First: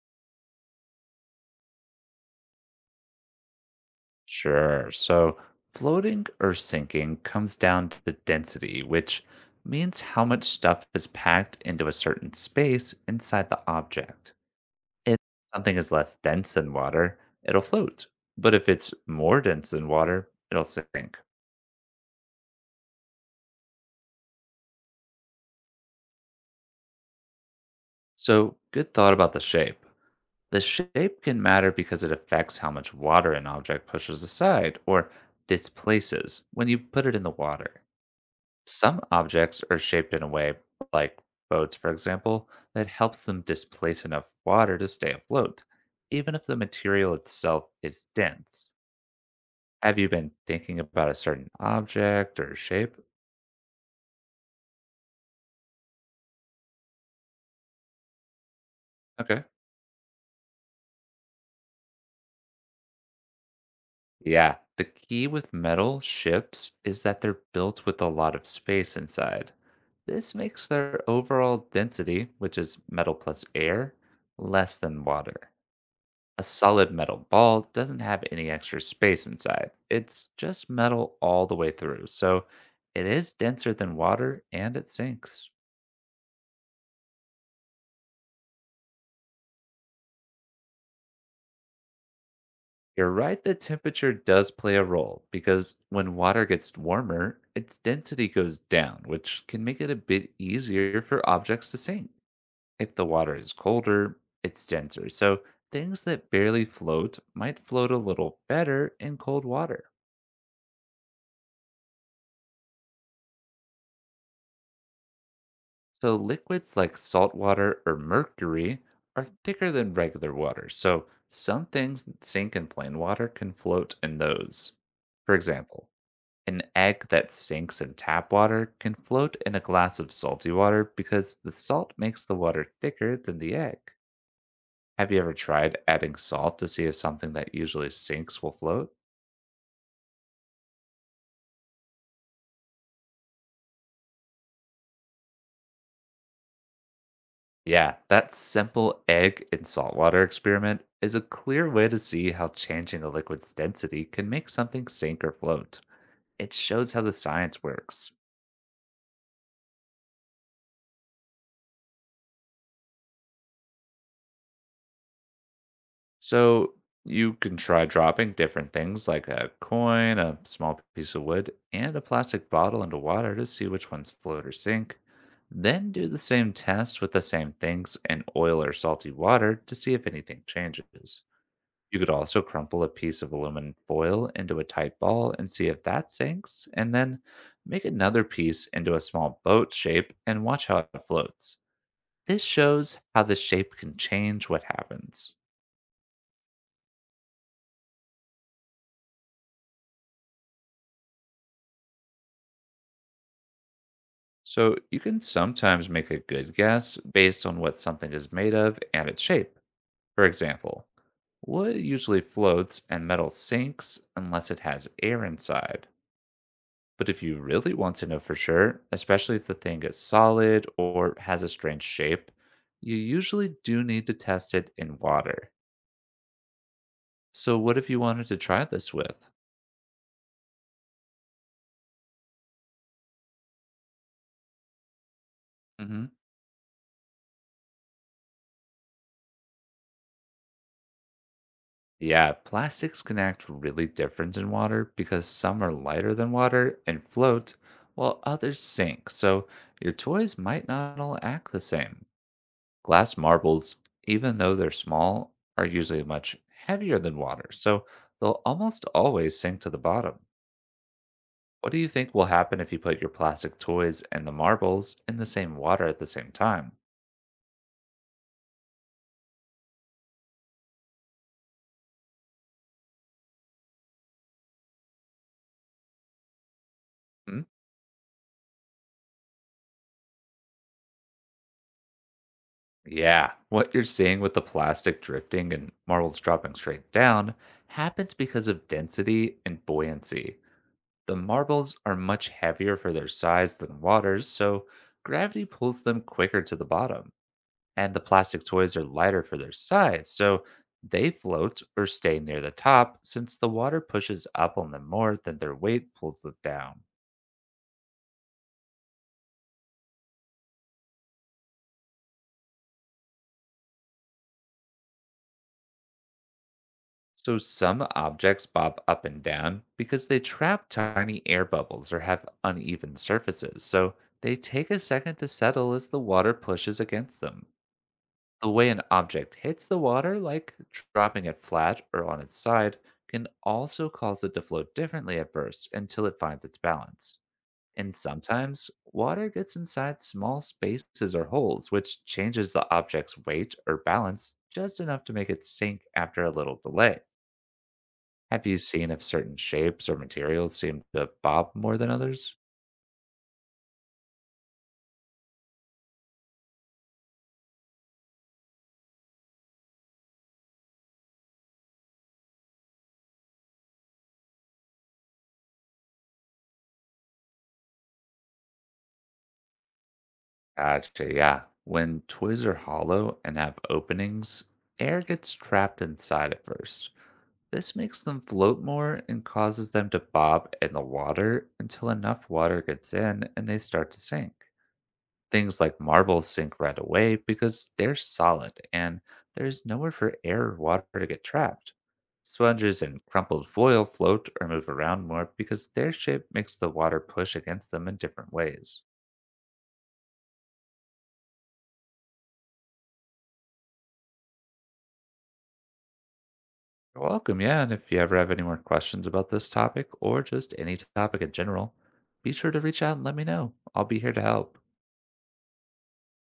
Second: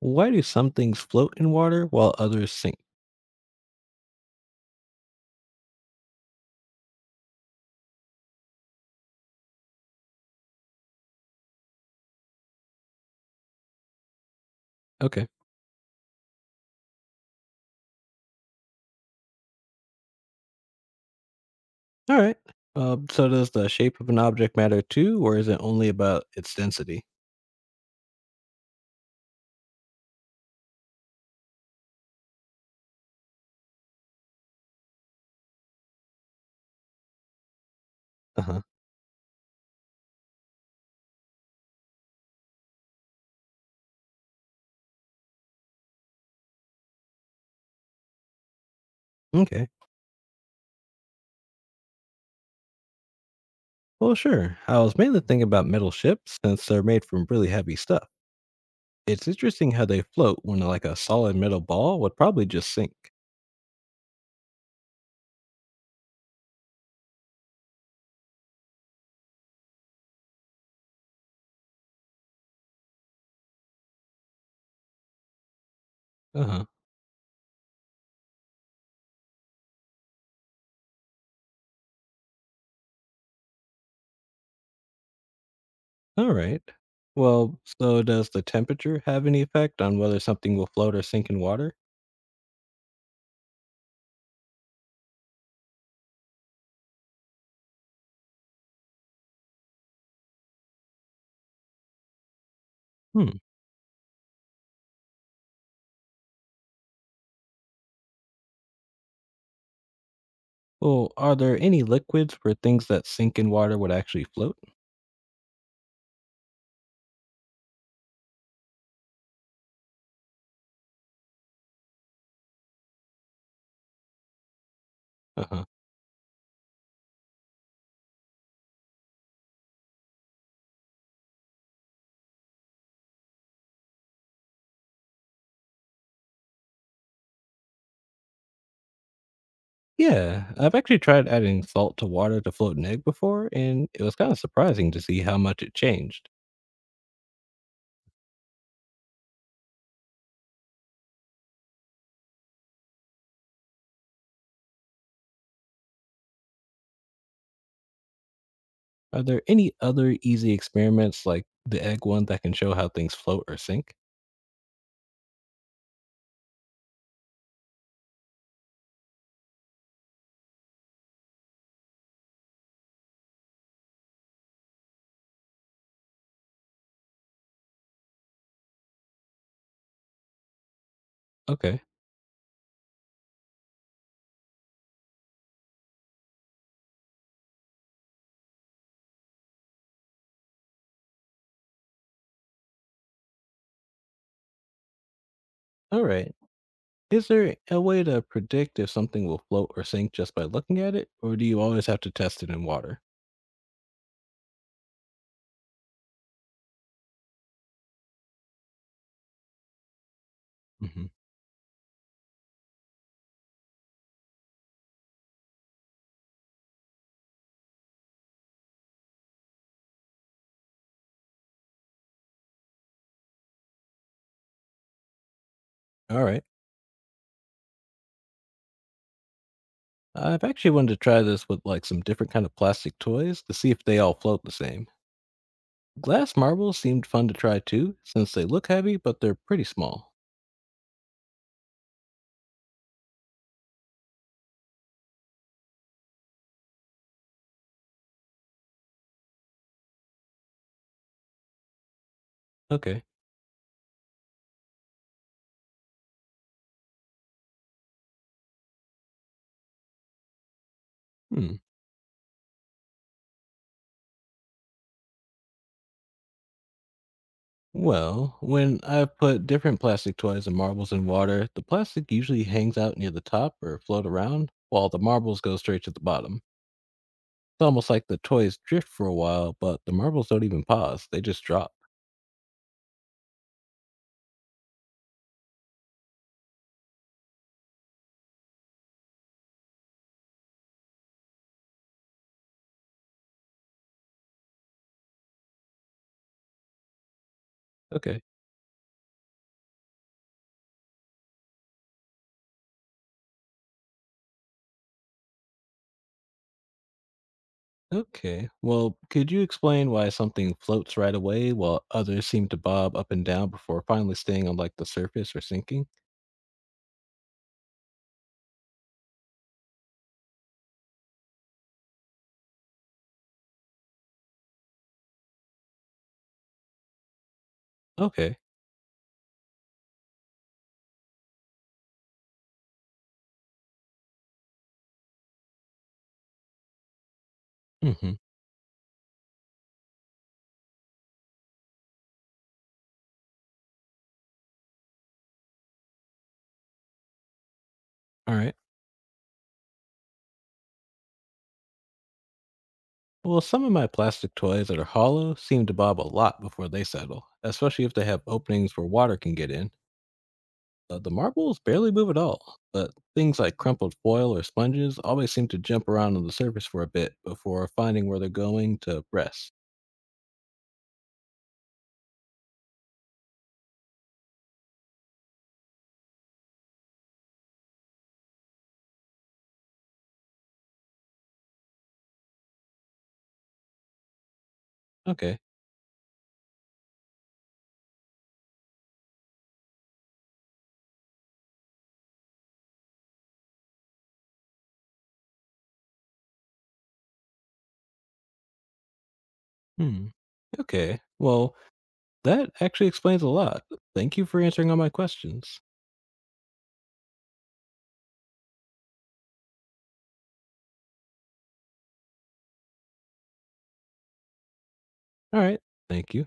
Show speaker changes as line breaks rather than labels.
Why do some things float in water while others sink?
Sure. So floating or sinking comes down to the density, which means how much stuff is packed into a certain space inside the object. If
Okay.
something is less dense than water, it'll float. But if it's more dense than water, it'll sink.
All right. So does the shape of an object matter too, or is it only about its density?
So good thought about the shape. The shape can matter because it affects how much water an object pushes aside or displaces when you put it in the water.
Uh huh.
Some objects are shaped in a way, like boats, for example, that helps them displace enough water to stay afloat, even if the material itself is dense.
Okay.
Have you been thinking about a certain object or shape?
Well, sure. I was mainly thinking about metal ships since they're made from really heavy stuff. It's
Okay.
interesting how they float when like a solid metal ball would probably just sink.
Yeah. The key with metal ships is that they're built with a lot of space inside. This makes their overall density, which is metal plus air, less than water.
Uh
A
huh.
solid metal ball doesn't have any extra space inside. It's just metal all the way through. So it is denser than water and it sinks.
All right. Well, so does the temperature have any effect on whether something will float or sink in water?
You're right that temperature does play a role because when water gets warmer, its density goes down, which can make it a bit easier for objects to sink. If the water
Hmm.
is colder, it's denser. So things that barely float might float a little better in cold water.
Well, are there any liquids where things that sink in water would actually float?
So, liquids like salt water or mercury are thicker than regular water. So, some things that sink in plain water can float in those. For
Uh huh.
example, an egg that sinks in tap water can float in a glass of salty water because the salt makes the water thicker than the egg. Have you ever tried adding salt to see if something that usually sinks will float?
Yeah, I've actually tried adding salt to water to float an egg before, and it was kind of surprising to see how much it changed.
Yeah, that simple egg and saltwater experiment is a clear way to see how changing a liquid's density can make something sink or float. It shows how the science works.
Are there any other easy experiments like the egg one that can show how things float or sink?
So, you can try dropping different things like a coin, a small piece of wood, and a plastic bottle into water to see which ones float or sink. Then do the same test with the same things in oil or salty water to see if anything changes.
Okay,
You could also crumple a piece of aluminum foil into a tight ball and see if that sinks, and then make another piece into a small boat shape and watch how it floats. This shows how the shape can change what happens.
all right. Is there a way to predict if something will float or sink just by looking at it, or do you always have to test it in water?
So you can sometimes make a good guess based on what something is made of and its shape. For example,
Hmm.
wood usually floats and metal sinks unless it has air inside. But if you really want to know for sure, especially if the thing is solid or has a strange shape, you usually do need to test it in water.
All right.
So, what if you wanted to try this with?
I've actually wanted to try this with like some different kind of plastic toys to see if they all float the same.
hmm
Glass marbles seemed fun to try too, since they look heavy but they're pretty small.
Yeah, plastics can act really different in water because some are lighter than water and float, while others sink. So your toys might not all act the same.
Okay.
Glass marbles, even though they're small, are usually much heavier than water, so they'll almost always sink to the bottom.
Hmm.
What do you think will happen if you put your plastic toys and the marbles in the same water at the same time?
Well, when I put different plastic toys and marbles in water, the plastic usually hangs out near the top or float around, while the marbles go straight to the bottom.
Hmm?
It's almost like the toys drift for a while, but the marbles don't even pause, they just drop.
Yeah, what you're seeing with the plastic drifting and marbles dropping straight down happens because of density and buoyancy. The marbles are much heavier for their size than waters, so gravity pulls them quicker to the bottom. And the
Okay.
plastic toys are lighter for their size, so they float or stay near the top since the water pushes up on them more than their weight pulls them down.
Okay. Well, could you explain why something floats right away while others seem to bob up and down before finally staying on like the surface or sinking?
So, some objects bob up and down because they trap tiny air bubbles or have uneven surfaces, so they take a second to settle as the water pushes against them.
Okay.
The way an object hits the water, like dropping it flat or on its side, can also cause it to float differently at first until it finds its balance. And
Mhm.
sometimes water gets inside small spaces or holes, which changes the object's weight or balance just enough to make it sink after a little delay.
All
Have
right.
you seen if certain shapes or materials seem to bob more than others?
Well, some of my plastic toys that are hollow seem to bob a lot before they settle, especially if they have openings where water can get in. The marbles barely move at all, but things like crumpled foil or sponges always seem to jump around on the surface for a bit before finding where they're going to rest.
Gotcha, yeah. When toys are hollow and have openings, air gets trapped inside at first. This makes them float more and causes them to bob in the water until enough water gets in and they start to sink.
Okay.
Things like marble sink right away because they're solid and there's nowhere for air or water to get trapped. Sponges and crumpled foil float or move around more because their shape makes the water push against them in different ways.
Hmm. Okay. Well, that actually explains a lot. Thank you for answering all my questions.
You're welcome, yeah, and if you ever have any more questions about this topic or just any topic in general, be sure to reach out and let me know. I'll be here to help.
All right. Thank you.